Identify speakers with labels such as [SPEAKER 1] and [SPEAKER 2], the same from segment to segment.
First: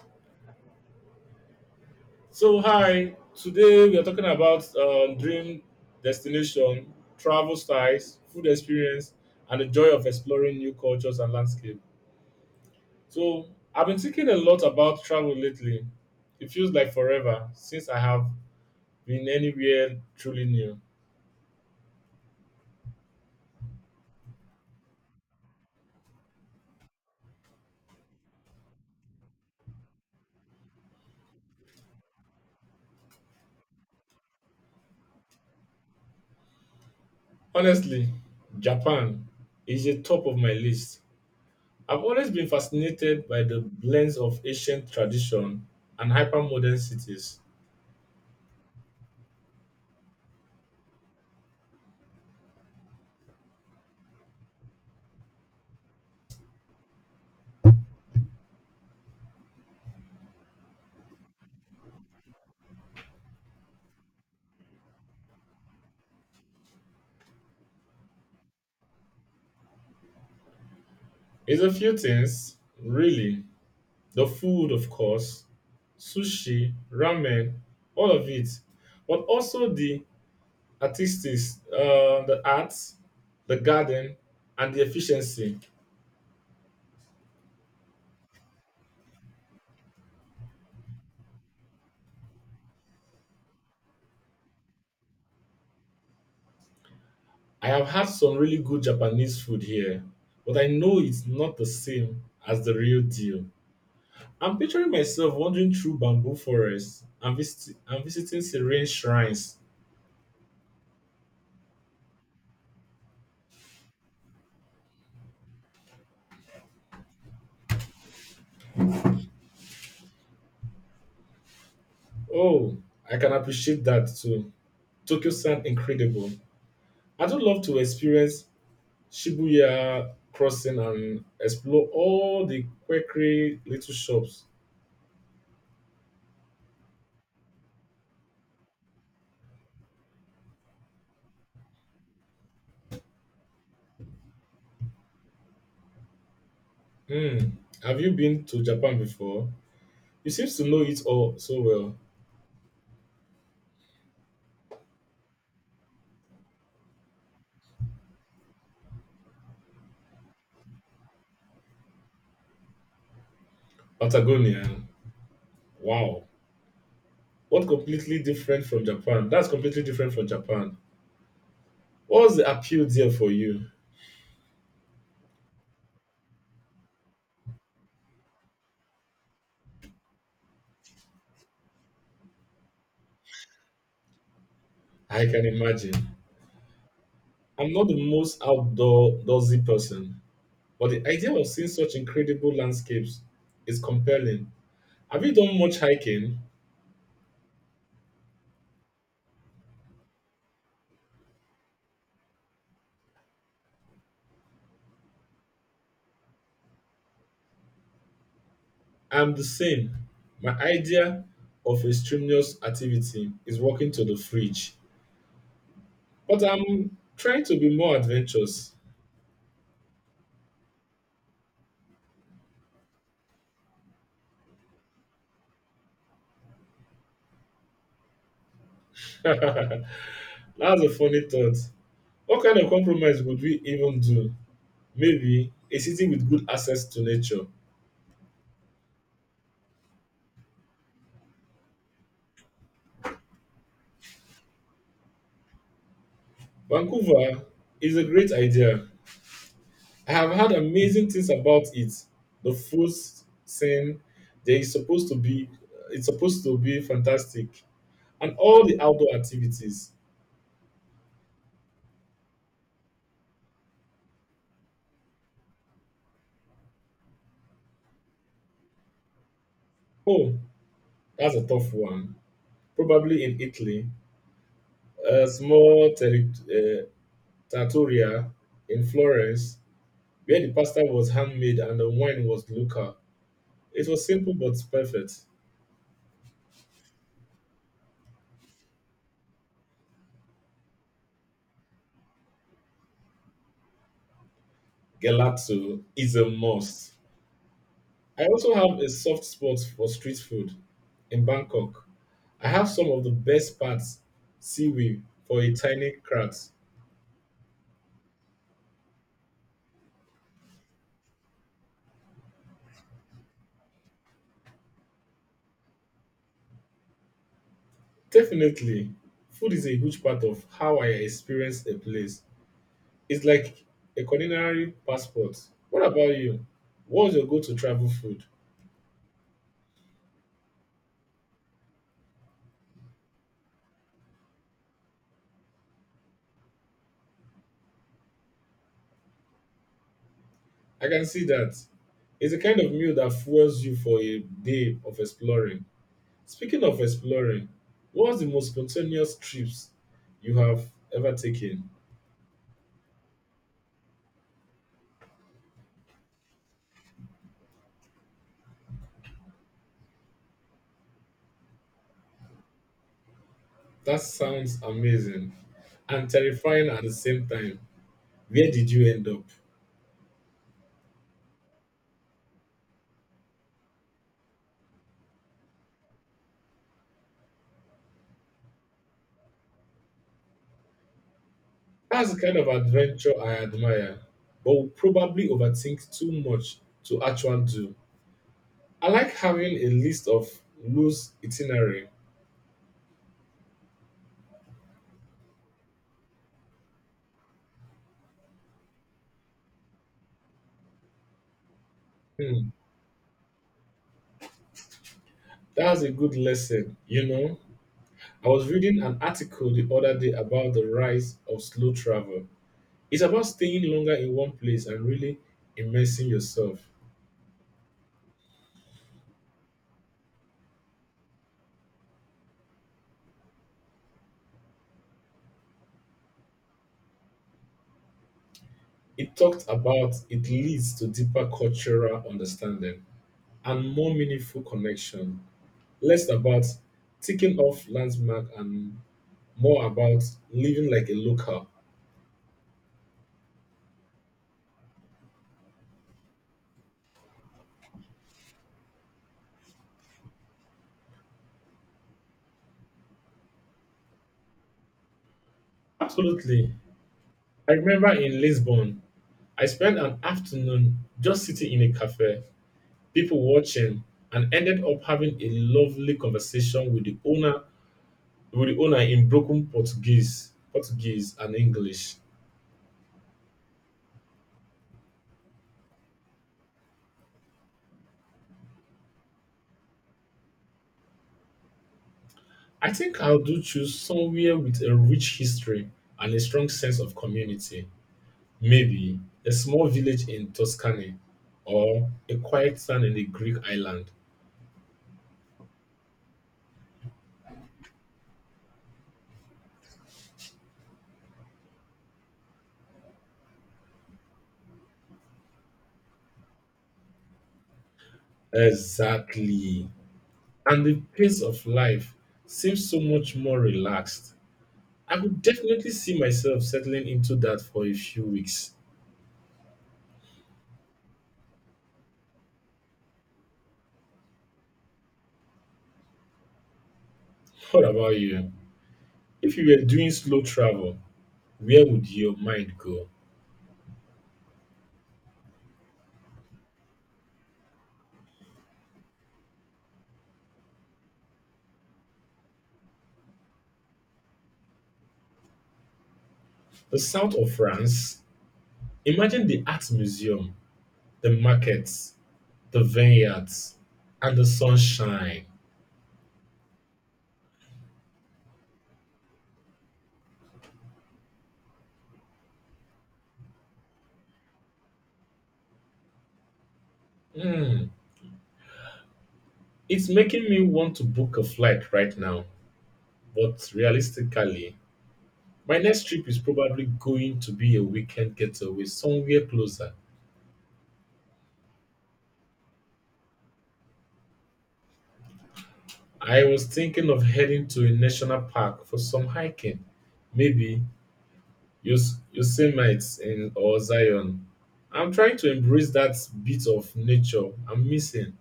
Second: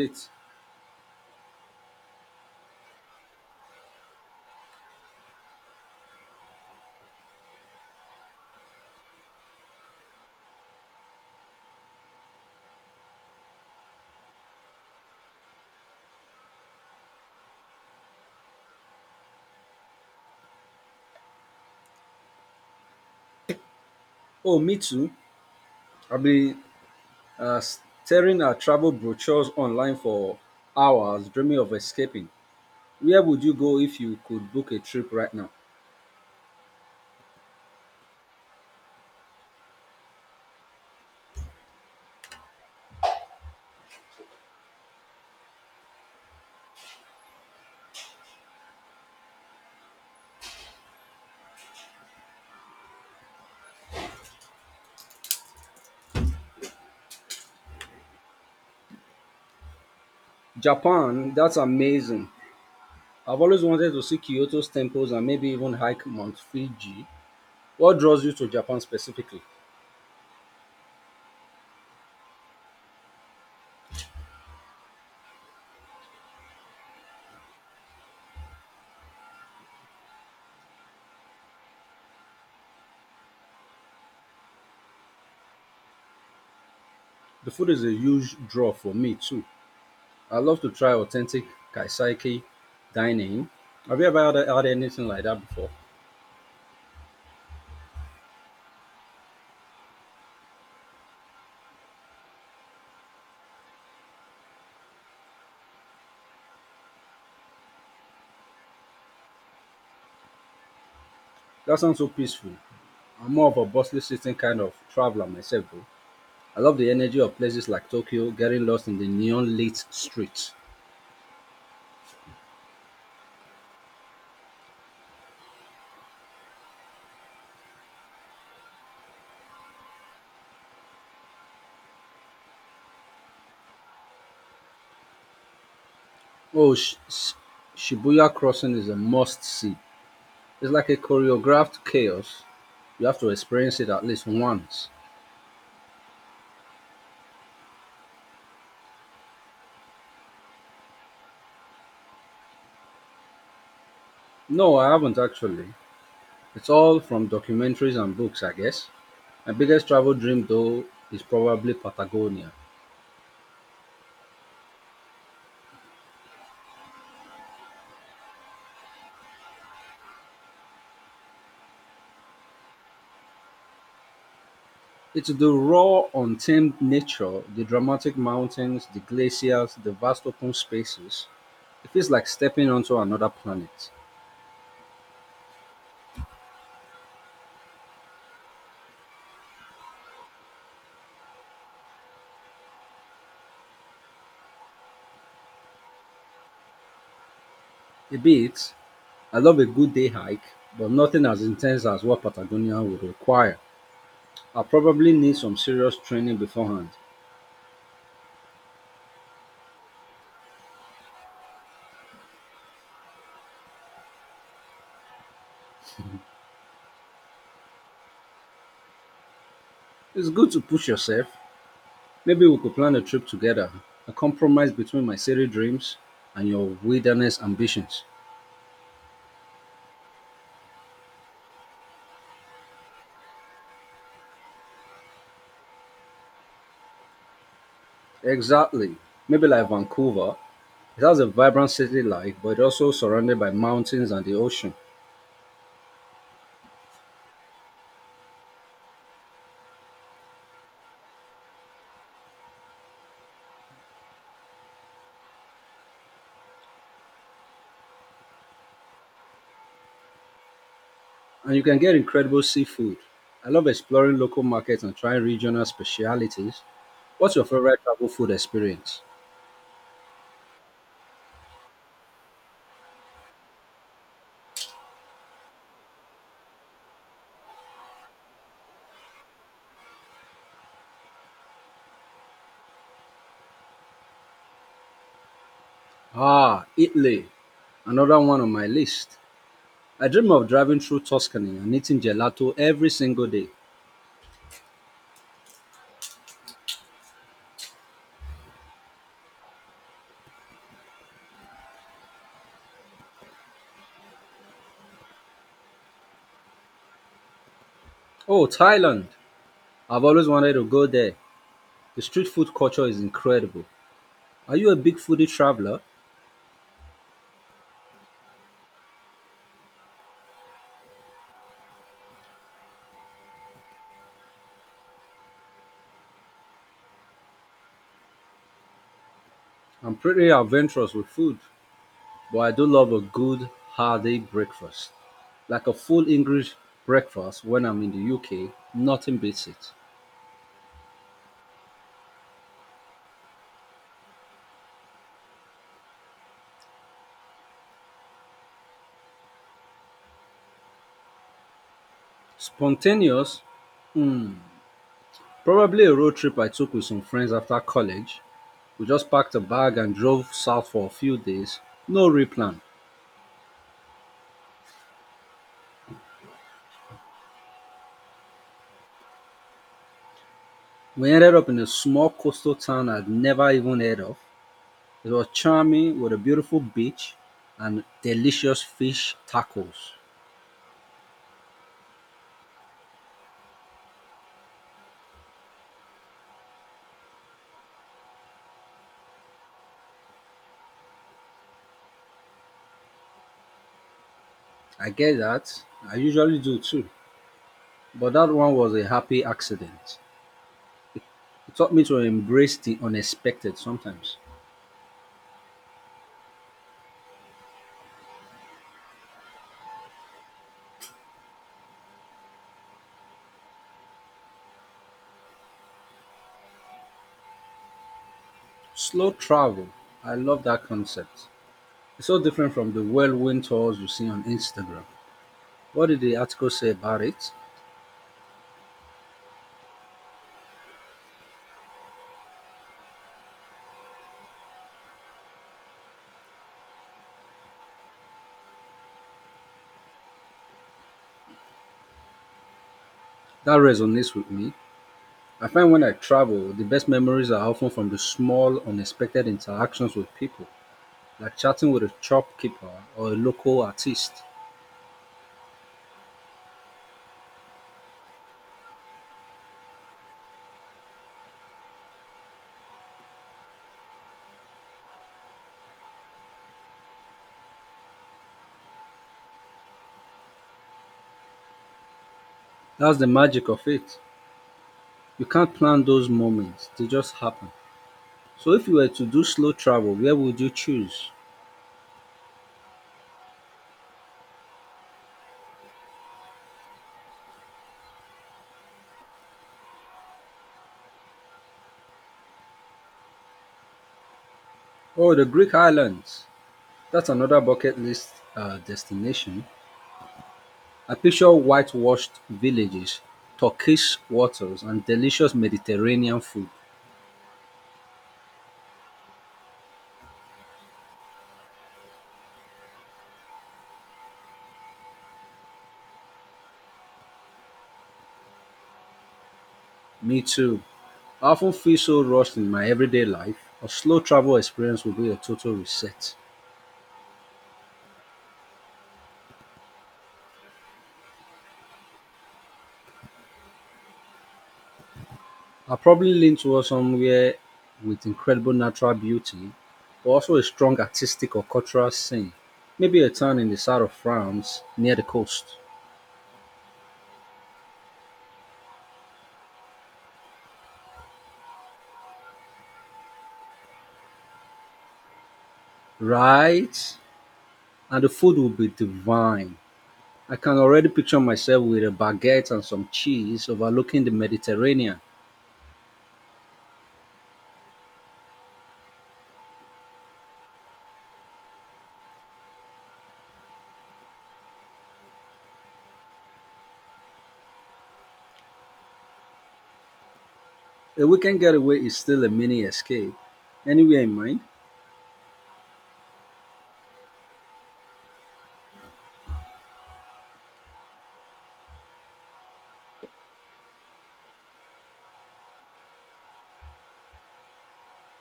[SPEAKER 1] Great.
[SPEAKER 2] So, hi, today we are talking about dream destination, travel styles, food experience, and the joy of exploring new cultures and landscape. So, I've been thinking a lot about travel lately. It feels like forever since I have been anywhere truly new.
[SPEAKER 1] Oh, me too. I've been staring at travel brochures online for hours, dreaming of escaping. Where would you go if you could book a trip right now?
[SPEAKER 2] Honestly, Japan is the top of my list. I've always been fascinated by the blends of ancient tradition and hyper modern cities.
[SPEAKER 1] Japan, that's amazing. I've always wanted to see Kyoto's temples and maybe even hike Mount Fuji. What draws you to Japan specifically?
[SPEAKER 2] It's a few things, really. The food, of course, sushi, ramen, all of it, but also the the arts, the garden, and the efficiency.
[SPEAKER 1] The food is a huge draw for me too. I love to try authentic kaiseki dining. Have you ever had anything like that before?
[SPEAKER 2] I have had some really good Japanese food here, but I know it's not the same as the real deal. I'm picturing myself wandering through bamboo forests and, visiting serene shrines.
[SPEAKER 1] That sounds so peaceful. I'm more of a bustling city kind of traveler myself, though. I love the energy of places like Tokyo, getting lost in the neon lit streets.
[SPEAKER 2] Oh, I can appreciate that too. Tokyo sounds incredible. I do love to experience Shibuya crossing and explore all the quirky little shops.
[SPEAKER 1] Oh, Shibuya Crossing is a must see. It's like a choreographed chaos. You have to experience it at least once.
[SPEAKER 2] Hmm. Have you been to Japan before? You seem to know it all so well.
[SPEAKER 1] No, I haven't actually. It's all from documentaries and books, I guess. My biggest travel dream, though, is probably Patagonia.
[SPEAKER 2] Patagonia. Wow. What completely different from Japan? That's completely different from Japan. What's the appeal there for you?
[SPEAKER 1] It's the raw, untamed nature, the dramatic mountains, the glaciers, the vast open spaces. It feels like stepping onto another planet.
[SPEAKER 2] I can imagine. I'm not the most outdoorsy person, but the idea of seeing such incredible landscapes is compelling. Have you done much hiking?
[SPEAKER 1] A bit, I love a good day hike, but nothing as intense as what Patagonia would require. I will probably need some serious training beforehand.
[SPEAKER 2] I'm the same. My idea of a strenuous activity is walking to the fridge, but I'm trying to be more adventurous.
[SPEAKER 1] It's good to push yourself. Maybe we could plan a trip together, a compromise between my city dreams and your wilderness ambitions.
[SPEAKER 2] That's a funny thought. What kind of compromise would we even do? Maybe a city with good access to nature.
[SPEAKER 1] Exactly. Maybe like Vancouver, it has a vibrant city life, but it's also surrounded by mountains and the ocean.
[SPEAKER 2] Vancouver is a great idea. I have heard amazing things about it. The food scene, there is supposed to be, it's supposed to be fantastic, and all the outdoor activities.
[SPEAKER 1] And you can get incredible seafood. I love exploring local markets and trying regional specialities. What's your favorite travel food experience?
[SPEAKER 2] Oh, that's a tough one. Probably in Italy, a small uh, trattoria in Florence where the pasta was handmade and the wine was local. It was simple but perfect.
[SPEAKER 1] Ah, Italy. Another one on my list. I dream of driving through Tuscany and eating gelato every single day.
[SPEAKER 2] Gelato is a must. I also have a soft spot for street food in Bangkok. I have some of the best parts seaweed for a tiny crowd.
[SPEAKER 1] Oh, Thailand. I've always wanted to go there. The street food culture is incredible. Are you a big foodie traveler?
[SPEAKER 2] Definitely, food is a huge part of how I experience a place. It's like a culinary passport. What about you? What's your go-to travel food?
[SPEAKER 1] I'm pretty adventurous with food. But I do love a good hearty breakfast. Like a full English breakfast when I'm in the UK, nothing beats it.
[SPEAKER 2] I can see that. It's a kind of meal that fuels you for a day of exploring. Speaking of exploring, what's the most spontaneous trips you have ever taken?
[SPEAKER 1] Spontaneous, hmm, probably a road trip I took with some friends after college. We just packed a bag and drove south for a few days. No real plan.
[SPEAKER 2] That sounds amazing and terrifying at the same time. Where did you end up?
[SPEAKER 1] We ended up in a small coastal town I'd never even heard of. It was charming with a beautiful beach and delicious fish tacos.
[SPEAKER 2] That's the kind of adventure I admire, but would probably overthink too much to actually do. I like having a list of loose itinerary.
[SPEAKER 1] I get that. I usually do too. But that one was a happy accident. It taught me to
[SPEAKER 2] Hmm,
[SPEAKER 1] embrace the unexpected sometimes.
[SPEAKER 2] that's a good lesson, you know. I was reading an article the other day about the rise of slow travel. It's about staying longer in one place and really immersing yourself.
[SPEAKER 1] Slow travel. I love that concept. It's so different from the whirlwind tours you see on Instagram. What did the article say about it?
[SPEAKER 2] It talked about it leads to deeper cultural understanding and more meaningful connection, less about ticking off landmark and more about living like a local.
[SPEAKER 1] That resonates with me. I find when I travel, the best memories are often from the small, unexpected interactions with people, like chatting with a shopkeeper or a local artist.
[SPEAKER 2] Absolutely. I remember in Lisbon, I spent an afternoon just sitting in a cafe, people watching, and ended up having a lovely conversation with the owner in broken Portuguese and English.
[SPEAKER 1] That's the magic of it. You can't plan those moments, they just happen. So, if you were to do slow travel, where would you choose?
[SPEAKER 2] I think I do choose somewhere with a rich history and a strong sense of community. Maybe a small village in Tuscany or a quiet town in a Greek island.
[SPEAKER 1] Oh, the Greek islands. That's another bucket list destination. I picture whitewashed villages, turquoise waters, and delicious Mediterranean food.
[SPEAKER 2] Exactly. And the pace of life seems so much more relaxed. I could definitely see myself settling into that for a few weeks.
[SPEAKER 1] Me too. I often feel so rushed in my everyday life. A slow travel experience would be a total reset.
[SPEAKER 2] What about you? If you were doing slow travel, where would your mind go?
[SPEAKER 1] I'll probably lean towards somewhere with incredible natural beauty, but also a strong artistic or cultural scene. Maybe a town in the south of France near the coast.
[SPEAKER 2] The south of France? Imagine the art museum, the markets, the vineyards, and the sunshine.
[SPEAKER 1] Right? And the food will be divine. I can already picture myself with a baguette and some cheese overlooking the Mediterranean.
[SPEAKER 2] Hmm, it's making me want to book a flight right now. But realistically, my next trip is probably going to be a weekend getaway somewhere closer.
[SPEAKER 1] A weekend getaway is still a mini escape. Anywhere in mind?
[SPEAKER 2] I was thinking of heading to a national park for some hiking. Maybe Yosemite in, or Zion. I'm trying to embrace that bit of nature I'm missing.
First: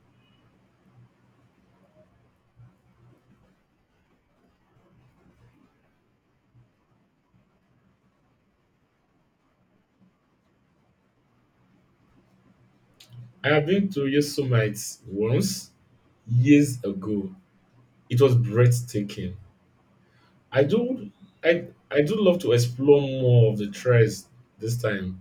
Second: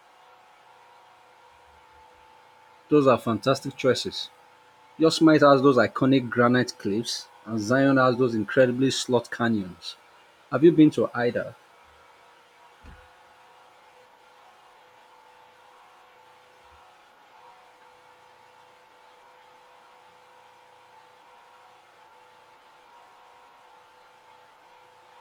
[SPEAKER 1] Those are fantastic choices. Your Smite has those iconic granite cliffs, and Zion has those incredibly slot canyons. Have you been to either?
[SPEAKER 2] I have been to Yosemite once years ago. It was breathtaking. I do I I do love to explore more of the trails this time.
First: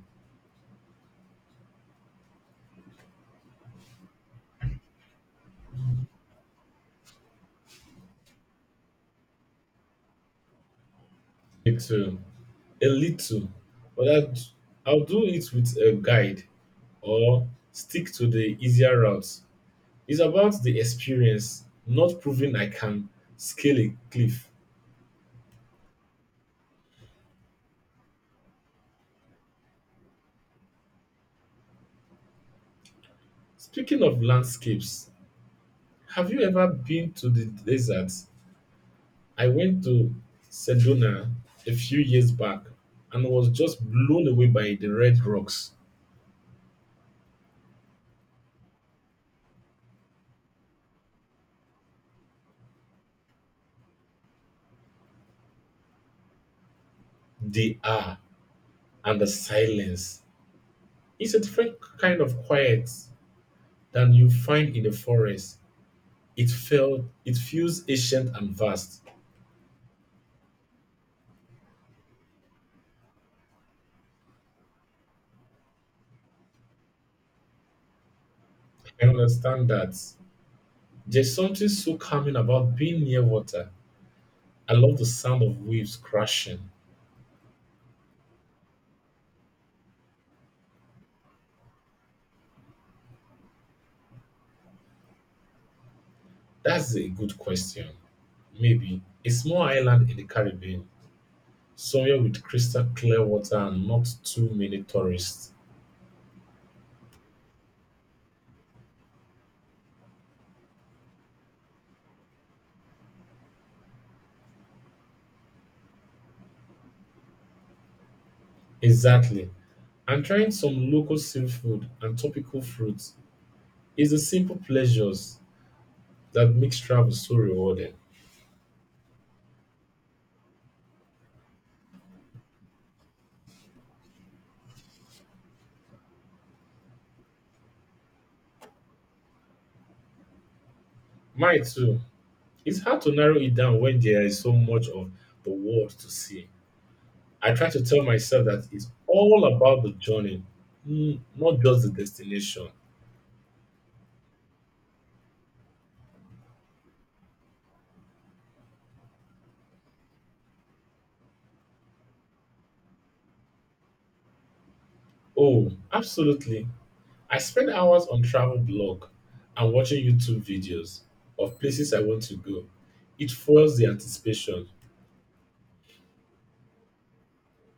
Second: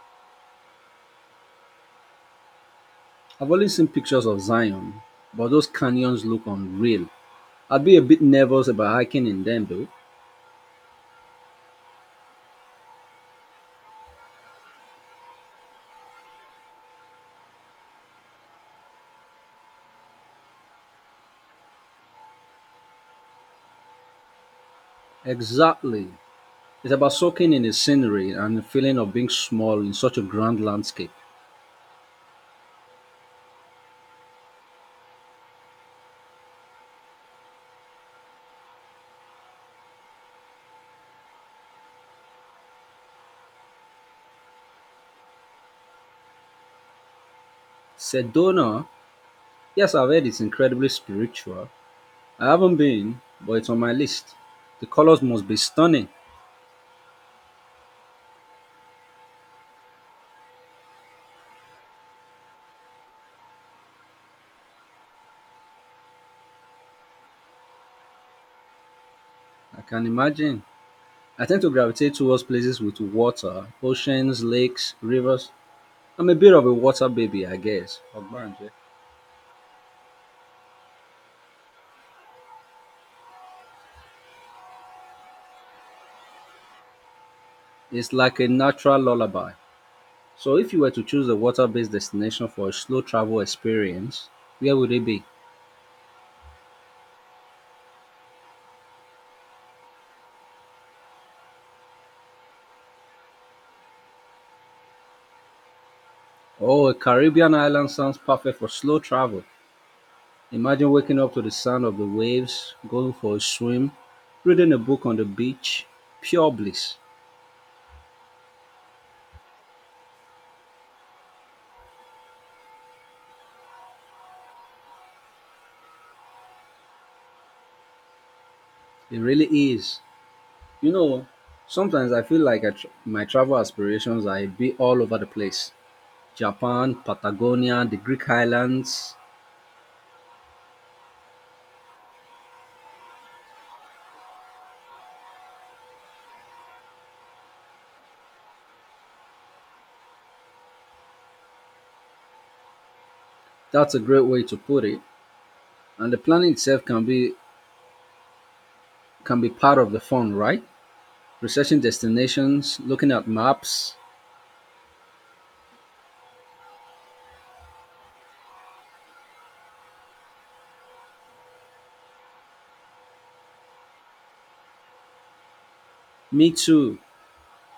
[SPEAKER 1] I've only seen pictures of Zion, but those canyons look unreal. I'd be a bit nervous about hiking in them though.
[SPEAKER 2] Me too. A little, but I'd, I'll do it with a guide or stick to the easier routes. It's about the experience, not proving I can scale a cliff.
[SPEAKER 1] Exactly. It's about soaking in the scenery and the feeling of being small in such a grand landscape.
[SPEAKER 2] Speaking of landscapes, have you ever been to the desert? I went to Sedona a few years back and was just blown away by the red rocks,
[SPEAKER 1] Sedona, yes, I've heard it's incredibly spiritual. I haven't been, but it's on my list. The colors must be stunning.
[SPEAKER 2] the air, and the silence. It's a different kind of quiet than you find in the forest. It feels ancient and vast.
[SPEAKER 1] I can imagine. I tend to gravitate towards places with water, oceans, lakes, rivers. I'm a bit of a water baby, I guess. Ogbanje.
[SPEAKER 2] I understand that. There's something so calming about being near water. I love the sound of waves crashing.
[SPEAKER 1] It's like a natural lullaby. So, if you were to choose a water based destination for a slow travel experience, where would it be?
[SPEAKER 2] That's a good question. Maybe a small island in the Caribbean, somewhere with crystal clear water and not too many tourists.
[SPEAKER 1] Oh, a Caribbean island sounds perfect for slow travel. Imagine waking up to the sound of the waves, going for a swim, reading a book on the beach. Pure bliss.
[SPEAKER 2] Exactly. And trying some local seafood and tropical fruits is the simple pleasures that makes travel so rewarding.
[SPEAKER 1] It really is. You know, sometimes I feel like my travel aspirations are a bit all over the place. Japan, Patagonia, the Greek islands.
[SPEAKER 2] My too. It's hard to narrow it down when there is so much of the world to see. I try to tell myself that it's all about the journey, not just the destination.
[SPEAKER 1] That's a great way to put it. And the planning itself can be part of the fun, right? Researching destinations, looking at maps.
[SPEAKER 2] Oh, absolutely. I spend hours on travel blog and watching YouTube videos of places I want to go. It fuels the anticipation.
[SPEAKER 1] Me too.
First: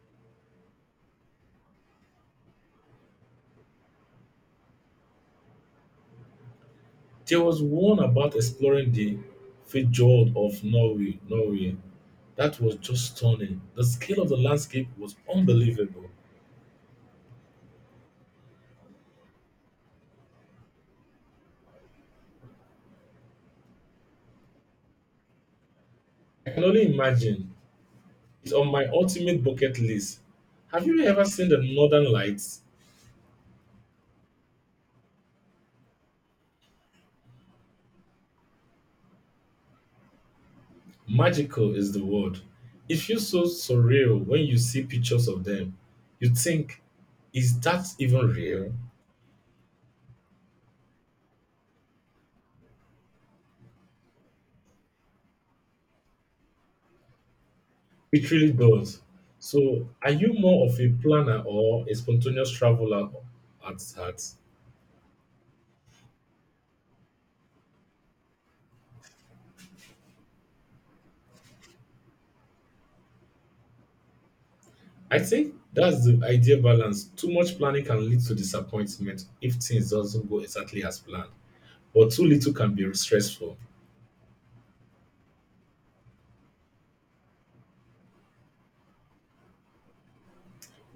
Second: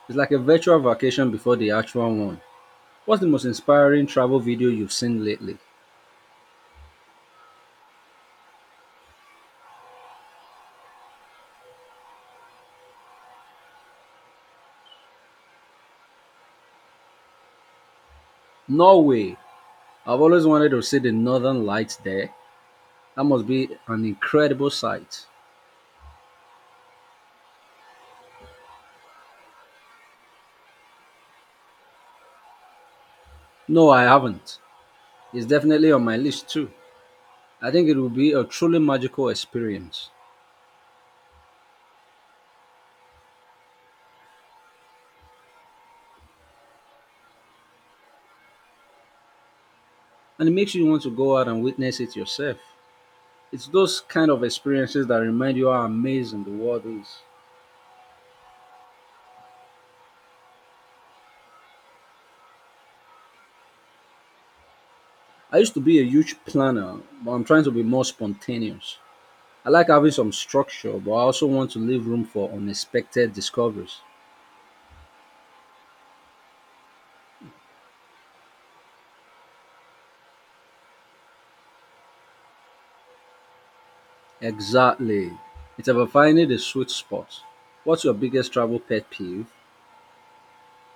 [SPEAKER 1] It's like a virtual vacation before the actual one. What's the most inspiring travel video you've seen lately?
[SPEAKER 2] There was one about exploring the fjord of Norway. That was just stunning. The scale of the landscape was unbelievable.
[SPEAKER 1] Norway. I've always wanted to see the northern lights there. That must be an incredible sight.
[SPEAKER 2] I can only imagine. It's on my ultimate bucket list. Have you ever seen the Northern Lights?
[SPEAKER 1] No, I haven't. It's definitely on my list too. I think it will be a truly magical experience.
[SPEAKER 2] Magical is the word. It feels so surreal when you see pictures of them. You think, is that even real?
[SPEAKER 1] And it makes you want to go out and witness it yourself. It's those kind of experiences that remind you how amazing the world is.
[SPEAKER 2] It really does. So, are you more of a planner or a spontaneous traveler at heart?
[SPEAKER 1] I used to be a huge planner, but I'm trying to be more spontaneous. I like having some structure, but I also want to leave room for unexpected discoveries.
[SPEAKER 2] I think that's the ideal balance. Too much planning can lead to disappointment if things doesn't go exactly as planned, or too little can be stressful.
[SPEAKER 1] Exactly. It's about finding the sweet spot. What's your biggest travel pet peeve?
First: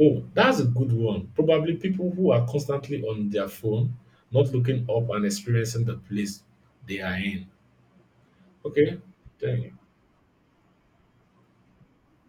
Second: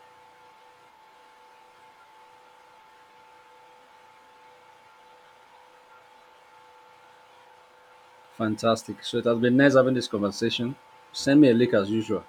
[SPEAKER 2] Oh, that's a good one. Probably people who are constantly on their phone, not looking up and experiencing the place they are in. Okay,
[SPEAKER 1] Fantastic. So it has been
[SPEAKER 2] thank
[SPEAKER 1] nice
[SPEAKER 2] you.
[SPEAKER 1] having this conversation. Send me a link as usual.